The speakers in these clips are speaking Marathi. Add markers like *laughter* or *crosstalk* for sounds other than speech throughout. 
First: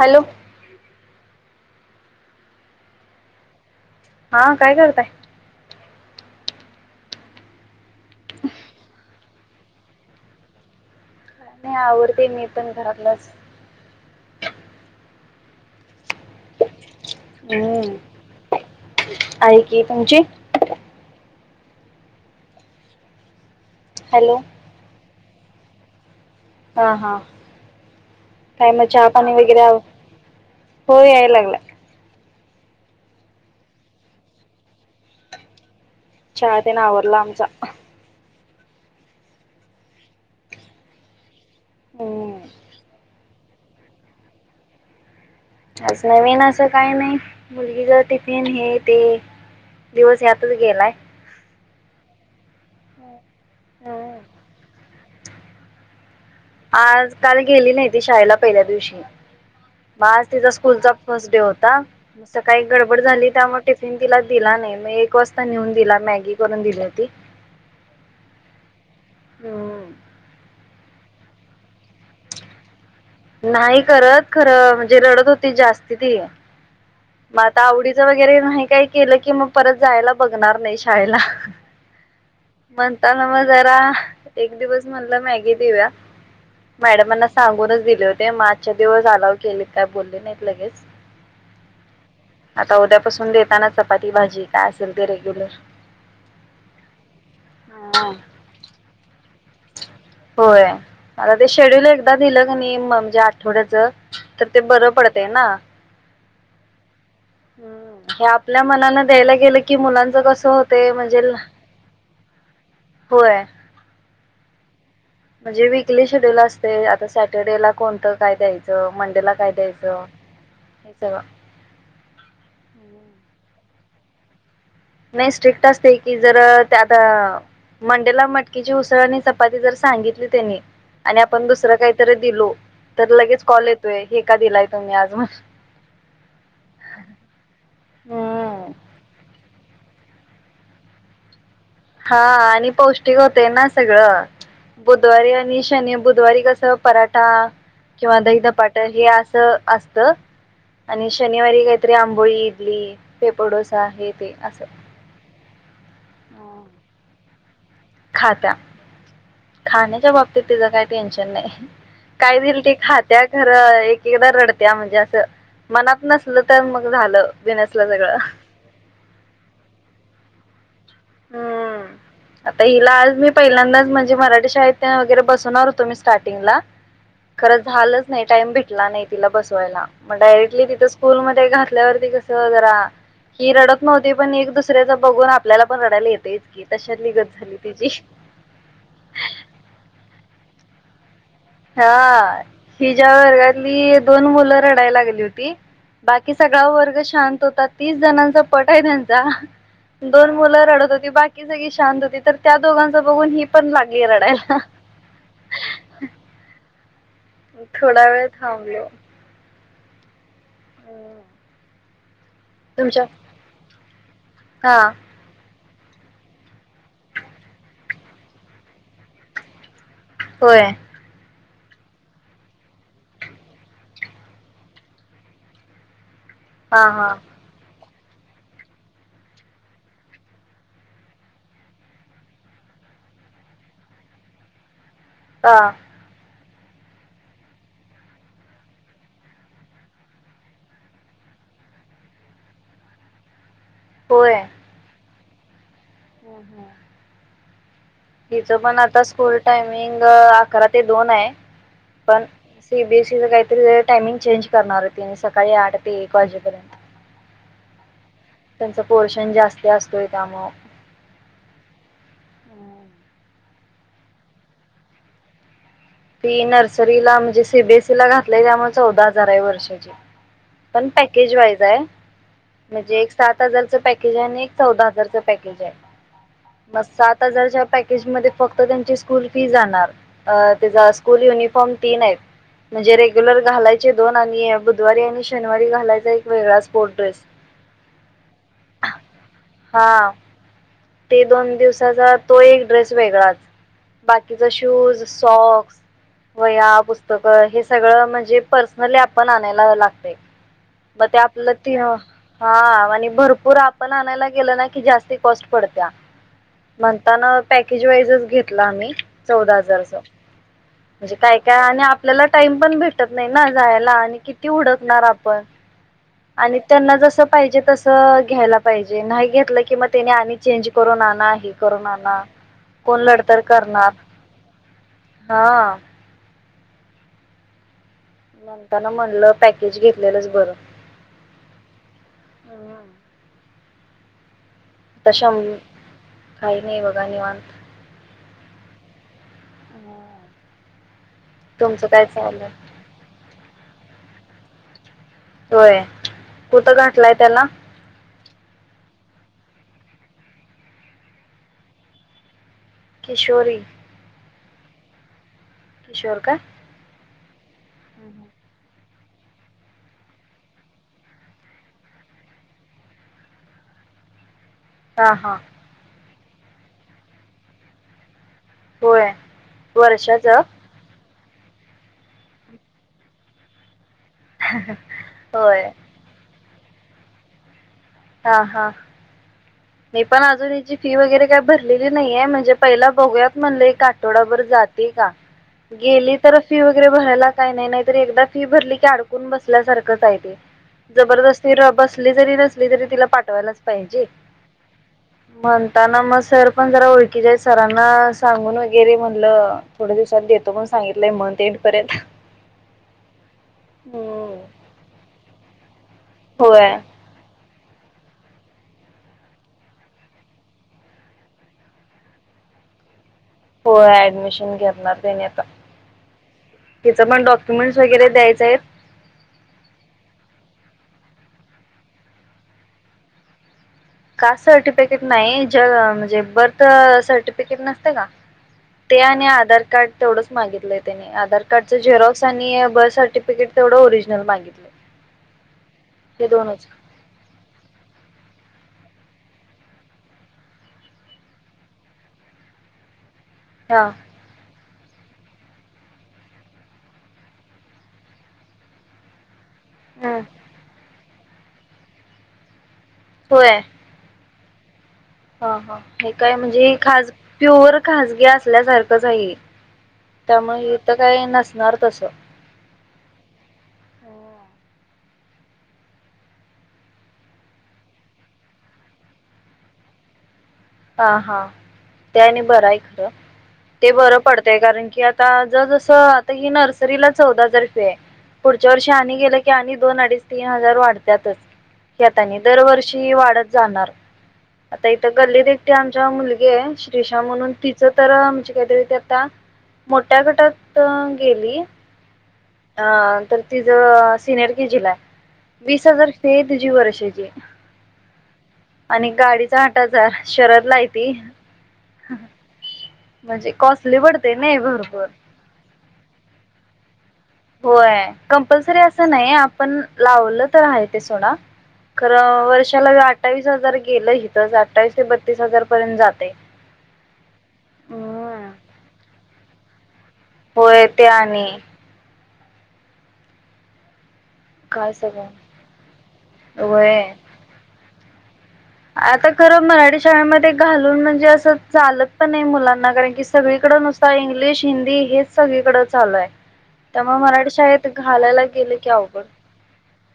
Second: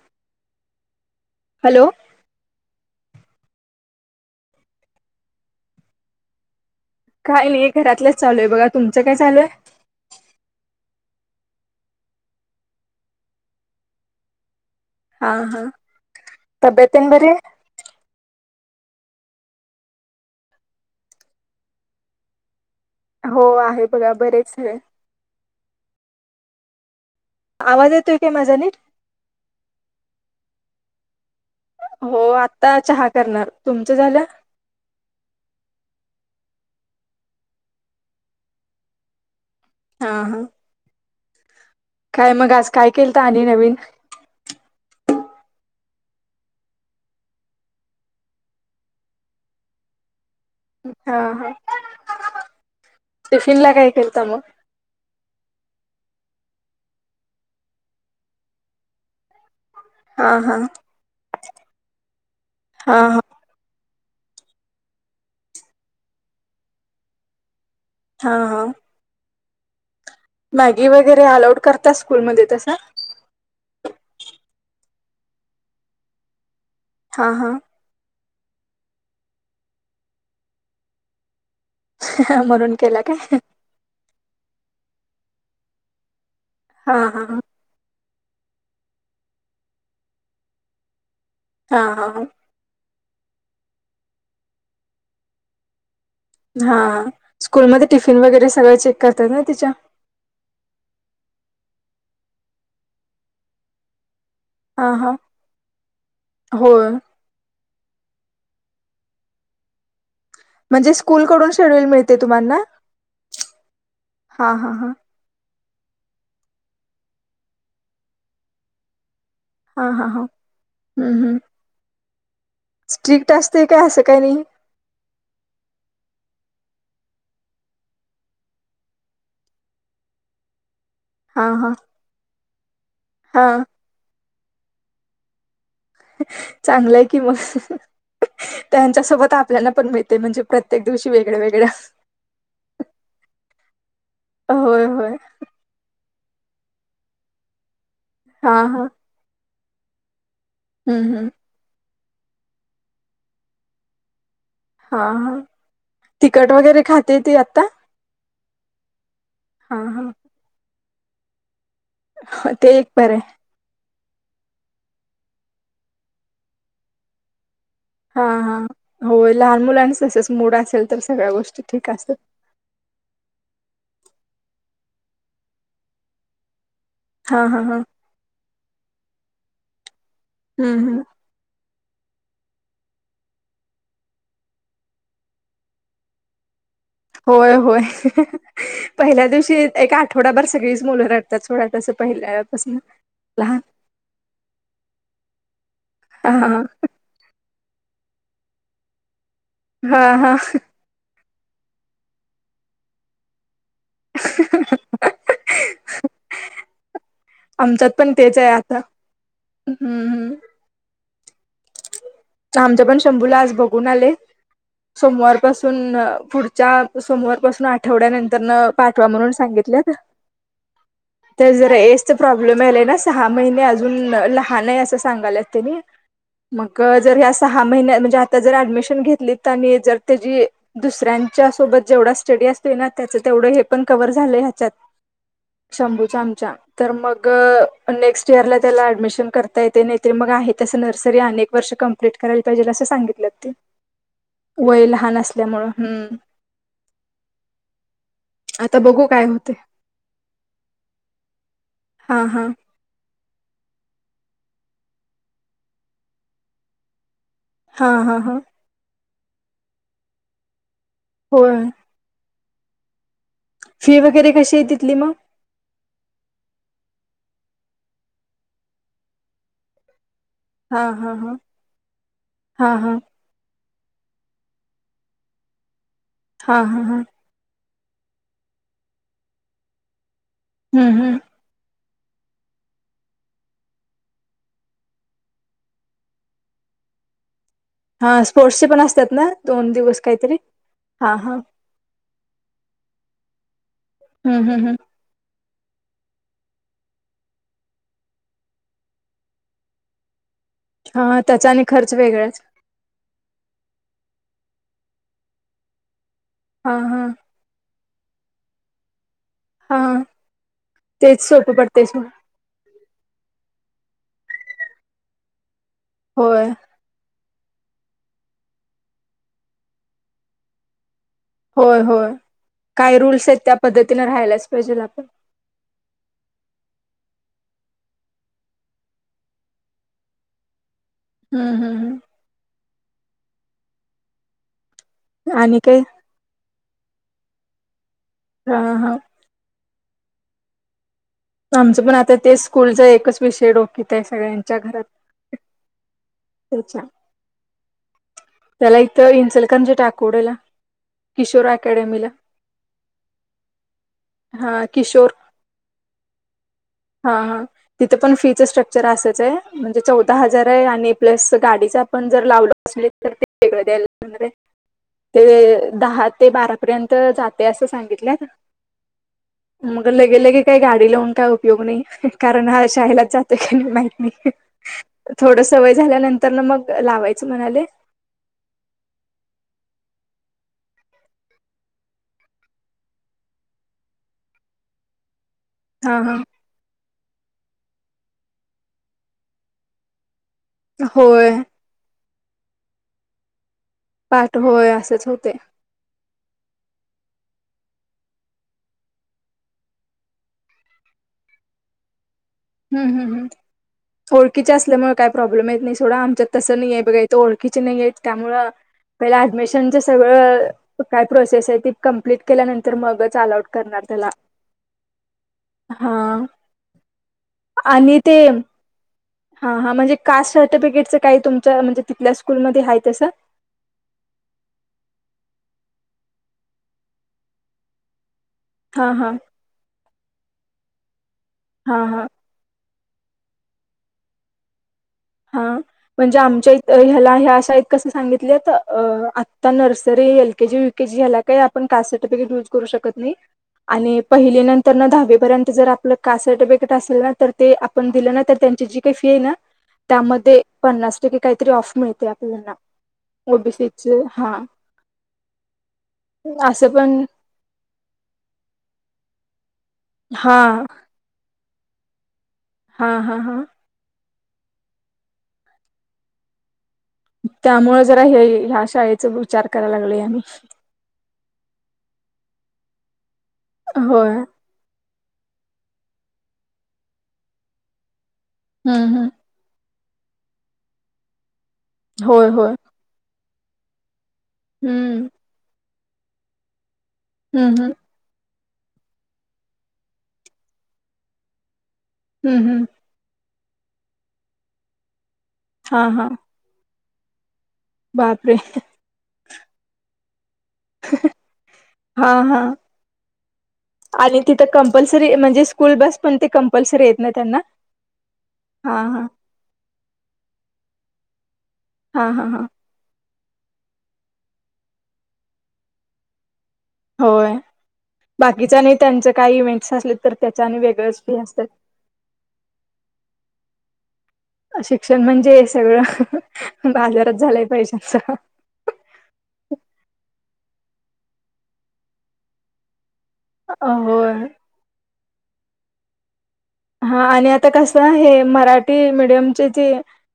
हॅलो हॅलो हा काय करताय काय नाही घरातलंच चालू आहे बघा तुमचं काय चालू आहे आवरतीये मी पण घरातलच हा हा तबेत पन बर हम्म आहे की तुमची हो आहे हे बघा हॅलो बरेच आहे हा हा आवाज येतोय माझा काय नीट मग चहा पाणी वगैरे हो याय लागला हो आता चहा करणार तुमच झालं तेन आवरला आमचा हा हा काय हम्म मग आज काय केलं ली नवीन आज नवीन असं काही नाही मुलगी ज टिफिन हे ते दिवस या हा हा टिफिन ला काही हम्म केलता मग आज काल गेली नाहीती शाळेला पहिल्या दिवशी मग आज हा तिचा हा स्कूलचा फर्स्ट डे होता काही हा गडबड हा झाली त्यामुळे तिला दिला नाही म एक वाजता नेऊन दिला मॅगी करून दिली ती हा हा हो मॅगी वगैरे अलाऊड करता स्कूलमध्ये तस नाही करत खरं म्हणजे रडत होती जास्ती ती हा मग आता हा आवडीच वगैरे नाही काही केलं की मग परत जायला बघणार नाही शाळेला म्हणून केला म्हणता काय न म जरा एक दिवस म्हणला मॅगी देऊ्या हा हा मॅडमांना सांगूनच दिले होते ते मागच्या दिवस अलाव केलेत काय बोलले नाहीत लगेच हा हा पासून देताना चपाती भाजी काय असेल ते रेग्युलर हा स्कूलमध्ये हां. टिफिन वगैरे सगळं चेक करतात ना तिच्या होय आता ते शेड्यूल एकदा दिलं क नाही म्हणजे आठवड्याच तर ते बरं पडते ना हो हे आपल्या मनान द्यायला गेलं कि मुलांच कसं होते म्हणजे, ल स्कूलकडून शेड्यूल मिळतं. ते तुम्हाना होय. हा हा हा. म्हणजे वीकली शेड्यूल असतयं. आता सॅटर्डेला कोणतं काय द्यायचं? मंडेला काय हा हा द्यायचं हा हे हम्म सगळं. हम्म! हं. स्ट्रिक्ट असते काय? असं काही नाही. नाही स्ट्रिक्ट असतयं की, जर आता मंडेला मटकीची उसळ आणि चपाती जर सांगितली त्यांनी आणि हा आपण हा दुसरं काहीतरी दिलो तर लगेच हा कॉल येतोय. हे का दिलाया? तुम्ही आज म चांगलंय कि, मग हम्म. त्यांच्या सोबत आप आपल्याला पण मिळते, म्हणजे प्रत्येक दिवशी वेगळया वेगळ्या. हा आणि पौष्टिक होतयं ना सगळं होय होय बुधवारी आणि शनी, बुध बुधवारी कसं पराठा किंवा दही हा धपाट हा हे असं असतं. आणि हम्म हम्म शनिवारी काय? आंबोळी, इडली, पेपर डोसा हे ते असं हा हा तिकट वगैरे खाते ती आता. *unintelligible* हा खाण्याच्या हा बाबतीत तिचं काय नाही. टेन्शन नाही. काय दिल ते एक बरं खात्या आहे खरं एकदा रडत्या म्हणजे, असं मनात नसलं तर मग झालं. बिनसल सगळं. हा हा होय, लहान मुलांनाच तसचं मूड असेल तर सगळ्या ह गोष्टी ह ठीक असतात आता हिला आज मी पहिल्यांदाच म्हणल मराठी शाळेत तेन वगैरे बसवणार होतो, मी स्टार्टिंगला. हा खरं हा हा झालंच नाही. टाइम बी ला नाही तिला बसवायला. मग डायरेक्टली हम्म तिथं हम्म स्कूलमध्ये घा बसल्या वरती कस जरा हि रडत नव्हती, पण एक दुसऱ्याच बघून आपल्याला पण रडायला येतयच की तशातली गत होय झाली होय तिची. पहिल्या दिवशी एका आठवड्याभर सगळी मु *unintelligible* हा हि ज्या लहान वर्गातली दोन मुलं रडायला लागली होती बाकी हा सगळा वर्ग शांत होतात तीस जणांचा पट आहे त्यांचा हा दोन हा मुलं रडत होती बाकी ती सगळी शांत होती तर त्या दोघांचा बघून ही पण लागली रडायला आमच्यात थोडा पण वेळ तेच आहे आता थांबलो. हम्म हम्म आमच्या पण तुमच्या शंभूला आज बघून आलय हा सोमवारपासून तून पुढच्या सोमवार पासून आठवड्यानंतर न पाठवा म्हणून सांगितलेत होय तर जरा एज च प्रॉब्लेम आहेलाय ना सहा महिने अजून लहान आहे असं सांगालात त्यांनी मग हा हा. जर र्या सहा महिनत आता जर ऍडमिशन घेतलीत आणि जर त्या दुसऱ्यांच्या सोबत जेवढ स्टडी असते ना त्याच तेवढ हे पण कव्ह झालं ह्याच्यात हा शंभूचा आमचा तर मग नेक्स्ट इयरला त्याला ऍडमिशन करता येते नाही ते मग आहे तसं नर्सरी अनेक वर्ष कं डीलीट करायला पाहिजे असं सांगितलं ते वय लहान अस त्यामुळ हो हो. तिच पण आता बघू काय स्कूल होते टायमिंग अकरा ते दोन आहे हा पण हा सीबीएसईच काही टाइमिंग चेंज करणार होती आणि सकाळी आठ ते एक वाजेपर्यंत. हा हा. हा त्यांच पोर्शन जास्ती असतोय त्या मग होय. हम्म. फी वगैरे कशी आहे तिथली मग फी नर्सरीला म्हणजे सीबीएसई ला घातलाय त्यामुळे चौदा हजार आहे वर्षाची. हा पण हा हा पॅकेज वाईज आहे. हा हा म्हणजे एक साथ हजारच पॅकेज आहे आणि एक चौदा हजारचं पॅकेज आहे. हा म हा हा सात हजारच्या प मग फक्त त्यांची स्कूल फी जाणार. अ त्याझा हम्म हम्म स्कूल युनिफॉर्म तीन आहेत म्हणजे रेग्युलर घालायचे दोन आणि बुधवारी आणि शनिवारी घालायचा एक वेगळा स्पोर्ट ड्रेस. हा स्पोर्ट्सचे पण असतात ना दोन दिवस हां काहीतरी, हा ते हा दोन दिवसात तो एक ड्रेस वेगळाच. हम्म बाकीचा हम्म हम्म शूज सॉक, वह्या, पुस्तकं हे सगळं म्हणजे पर्सनली आपण आणायला लागतय. मग ते हा त्याचा आपलं आणि ते खर्च हा. वेगळाच आणि भरपूर आपण आणायला केल ना की जास्ती कॉस्ट पडत्या. हा हा म्हणता ना पॅकेज वाईजच घेतला आम्ही. चौदा हा हजारच, म्हणजे तेच काय सोपं काय आणि पडतेच आपल्याला टाइम पण भेटत नाही ना जाय णिनी किती हूडकणार आपण. होय आणि त्यांना जस पायजे तस घ्यायला पाहिजे नाही घेतलं की मग त्यानी आणि चेंज करून आणा हे होय करून होय आणा काय कोण रूल्स आहेत लडतर त्या करणार पद्धतीने राहायलाच पाहिजेल आपण हा. म्हणताना म्हणलं पॅकेज घेतलेलंच बरं हम्म हम्म हम्म तशम आणि काय काय नाही बघा निवांत हा हा आमच तुमचं पण काय आता ते चाललंय स्कूलच एकच विषय डोक्यात आहे सगळ्यांच्या घरात होय कुठं त्याच्या घातलाय त्याला त्याला इथं इचलकरंजी तकवडे ला किशोर अकॅडमीला किशोरी हा किशोर किशोर का हा हा तिथ पण फी स्ट्रक्चर स्ट्रक्चर असच आहे म्हणजे चौदा हजार आहे आणि प्लस गाडीच आपण जर लावलो असल तर ते वेगळं द्यायला लागतय हा हा ते दहा. ते बारापर्यंत जाते असं सांगितलंत होय मग लगे वर्षाच लगे काय गाडी लावून काय योग नाही कारण हा शाळेलाच जातोय *unintelligible* होय. त्यानंतर ना मगं लावायचं म्हणालोय? हा हा. मी पण अजून हेची फी वगैरे काही भरलेली नाहीये, म्हणजे पहिला बघूयात म्हणलं एक आठवडाभर जाते का हा गेली हा तर फी वगैरे बरायला काही नाही नाही तरी एकदा फी भरली की अडकून बसल्यासारखंचय ते होय जबरदस्ती बस जरी नसली तिला पाठवायला पहिजे, पाठ होय असंच होते म्हणताना मगं सर पण जरा ओळखी सरांना सांगून वगैरे म्हणलं थोड्या दिवसात देतो पण सांगितलंय मथं येड पर्यंत. हम्म हम्म ओळखिच्या हम्म असल्यामुळे काही प्रॉब्लेम येत नाही सोडा. *inaudible* होय *unintelligible* हो करणार त्याला ऍडमिशन घेणार त्यांनी आता हा तिच डॉक्युमेंट्स आणि वगैरे ते द्यायचे आहेत हा हा म्हणजे कास्ट सर्टिफिकेटचं काही तुमच्या म्हणजे तिथल्या स्कूलमध्ये आहे तसं? का सर्टिफिकेट नाही ज म्हणजे बर्थ सर्टिफिकेट नसते का? हा ते हा आणि आधार कार्ड, तेवढंच मागितलंय त्यानी, आधार कार्डचा हा हा झेरॉक्स आणि आहे बस सर्टिफिकेट तेवढं ओरिजिनल मागितलं हा म्हणजे हे आमच्या दोनच इ ह्याला ह्या अशा इ कस सांगितल्यात? अ आत्ता नर्सरी एल केजी व केजी ह्याला काय आपण कास्ट सर्टिफिकेट युज करू शकत नाही, हा आणि पहिली नंतर, तर दहावीपर्यंत जर आपलं कास्ट सर्टिफिकेट असेल ना तर ते आपण दिलं ना तर त्यांची जी काही फी आहे ना हम्म त्यामध्ये पन्नास काहीतरी ऑफ मिळते आपल्याना ओबी होय सीच हा हा हा हे काय असं म्हणजे पण खज प्युअर खाजगी असल्यासारखंच आहे हा त्यामुळे इथं काय नसत नर्दश हा हा हा हो त्यामुळे जरा हे ह्या शाळेचा विचार करायला लागल आ हा हा त्या आणि बरं आहे खरं ते होय बरं पडतय कारण की आ आता ज जसं आता हि नर्सरीला चौदा हजार रुपया आहे पुढच्या हम्म वर्षी हम्म आण गे की आणि दोन अडीच तीन हजार वाढत्याातच ह आता होय होय दरवर्षी वाढत जाणार आता इ हम्म तर गल्ली दि आमच्या मुलगी षा म्हणून हम्म हम्म तिच तरज काहीतरी ते आता मोठ्या गटात गेली हम्म हम्म हा तर तिझं सिनियर कि जिला आहे वीस हा हा हजार दुजी वर्ष जी बापरे आणि गाडीचा आठा आजार शरद ला यती हा हा आणि तिथं कंपल्सरी म्हणजे स्कूल बस पण ते कंपल् शे होय कंपल्सरी असं नाही आपण लावल आहे ते सोड हा हा हा खरं वर्षाला अठ्ठावीस हजार गेलं हथच अठ्ठावीस ते बत्तीस हजार पर्यंत जाते होय बाकीच नाही त्यांच काही इव्हेट् असले तर त्याच्या आणि होय वेगळच ते फी आणि असतात काय शिक्षण सगळं म्हणजे सगळं होय. बाजारात झालंय पैशाच आता खरं मराठी शाळेमध्ये घालून म्हणजे असं चालत पण नाही मुलांना कारण की सगळीकड होय नुसतार इंग्लिश हिंदी हे सगळीकडें झालंय हा आणि आता कस हे गेलं की मराठी अवघड मिीडियमचे जे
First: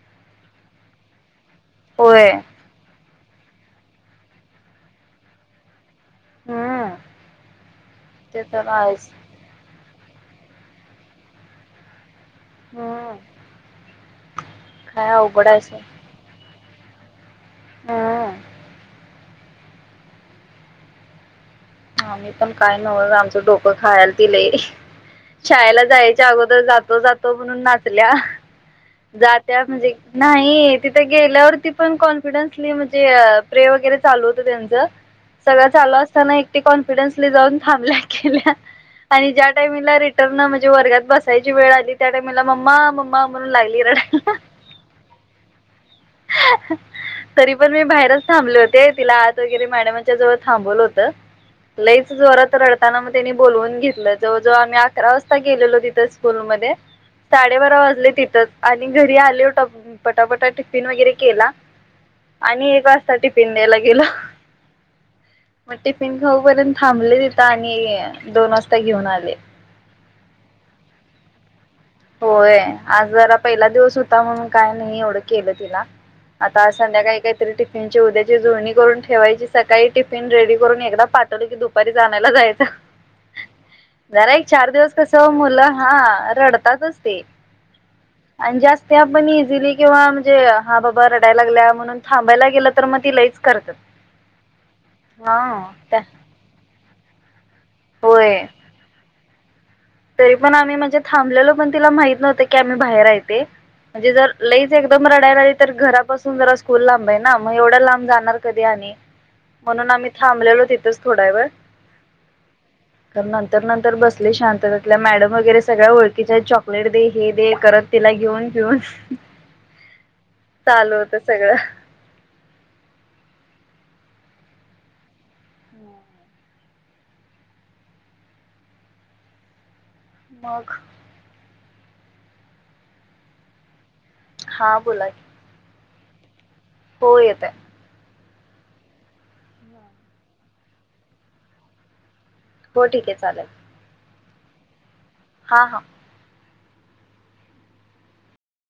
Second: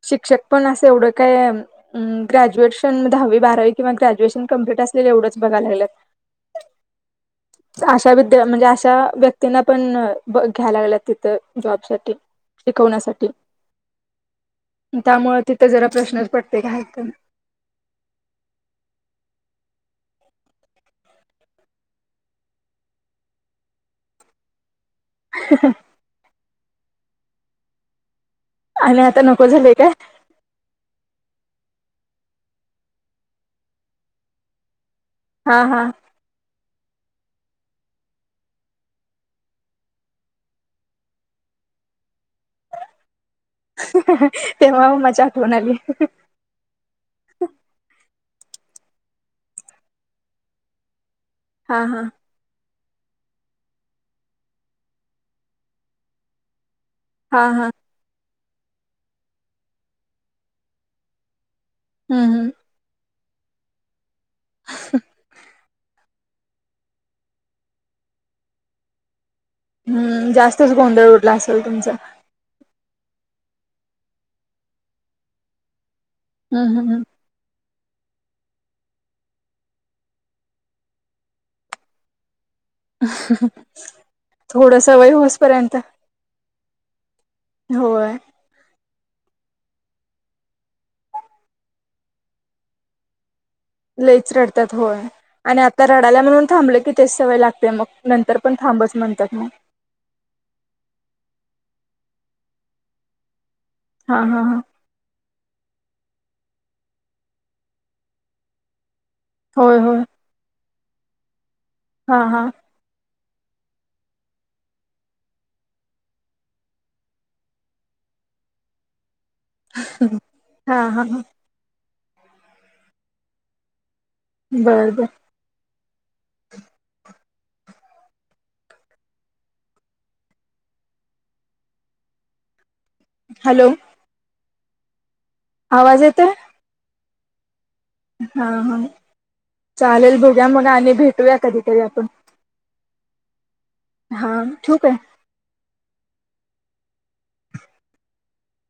शिक्षक पण असं एवढं काय होय ग्रॅज्युएशन मध्ये हवी बारा कंवा ग्रॅ्युएशन कंप्लीट असले एवंच बघा लागत हम्म. अशा ते विद्या म्हणजे तर अशा आहेच व्यक्तींना पण ब घ्यायला लागला तर जॉब साठी हम्म शिकवण्यासाठी काय त्यामु अवघड आहे तिथं जरा प्रश्नच पडत तेत हम ह मी पण काय नव्हत आमचं डोकं खायल ति लरी शाळेला जायच्या अगोदर जात तो जातो म्हणून नाचल्या आणि आता नको जात्या झाले काय म्हणजे नाही तिथं गेल्यावर ती पण कॉन्फिडन्सली म्हणजे प्रे वगैरे चालू होतं त्यांचं हा सगळं हा चालू असताना एक ते कॉन्फिडन्सली जाऊन थांबल्या केल्या आणि ज्या टायमिंगला रिटर्न म्हणजे वर्गात जाऊन बसायची वेळ आली त्या टायमिंगला मम्मा मम्मा म्ह णून लागली रडायला, तेव्हा माझी आठवण आली तरी पण मी बाहेरच थांबले होते तिला आत वगैरे मॅडमांच्या जवळ थांबवलं होतं हा हा लईच जोरात रड ताना मग त्यांनी बोलवून घेतलं, जवळ जवळ आम्ही अकरा वाजता गेलेलो तिथं स्कूल मध्ये हा हा साडेबारा वाजले तिथ च आणि घरी आले, पटापटा टिफिन वगैरे केला. हम्म हम्म आणि एक वाज या टिफीन द्यायला गेलो. म टीफी न खाऊपर्यंत थांबले तिथ आणि दोन वाजता घेऊन आले. हम्म जास्तच गोंधळ उडला असेल तुमचा होय आज जरा पहिला दिवस होता म्हणून काय नाही एवढं केलं तिला आता हम्म हम्म संध्याकाळी काहीतरी टि फीनची उद्याची जुळणी करून ठेवायची, सकाळी टिफिन रेडी करून एकदा पाठवलं की दुपारीच आणायला जायच. जरा एक चार थोडं दिवस सवय कस मुलं होसपर्यंत हा रड तातच ते होय त्या आपण इझिली किंवा म्हणजे हा बाबा रडायला लागल्या म्हणून थांबायला गेलं तर मग ती लईच करतात लईच रडतात होय आणि हा आता त्या रडाल्या म्हणून थांबलं की ते सवय लागली ते, मग नंतर होय पण थांबच म्हणत्यात मग तरी पण आम्ही म्हणजे थांबलेलो पण तिला माहित नव्हतं की आम्ही बाहेर आहे ते. म्हणजे हा जर हा हा लईच एकदम रडायला लाग तर घरापासून जरा स्कूल लांब आहे ना मग एवढ्या लांब जाणार कधी आणि होय म्हणून होय आम्ही थांबलेलो ति थच थोडावेळ हा हा. तर नंतर नंतर बसली शांत तिला मॅडम वगैरे सगळ्या ओळखीच्या आहेत चॉकलेट दे हे दे करत तिला घेऊन घेऊन हा चालू हा होतं हा सगळं. बरबरं मग हॅलो हा बोला की आवाज येतोय? हो येतंय. हा हा चालेल बघ्या मग आणि भेटूया कधी कधी आपण हो ठीक आहे चालेल हा ूप आहे हा हा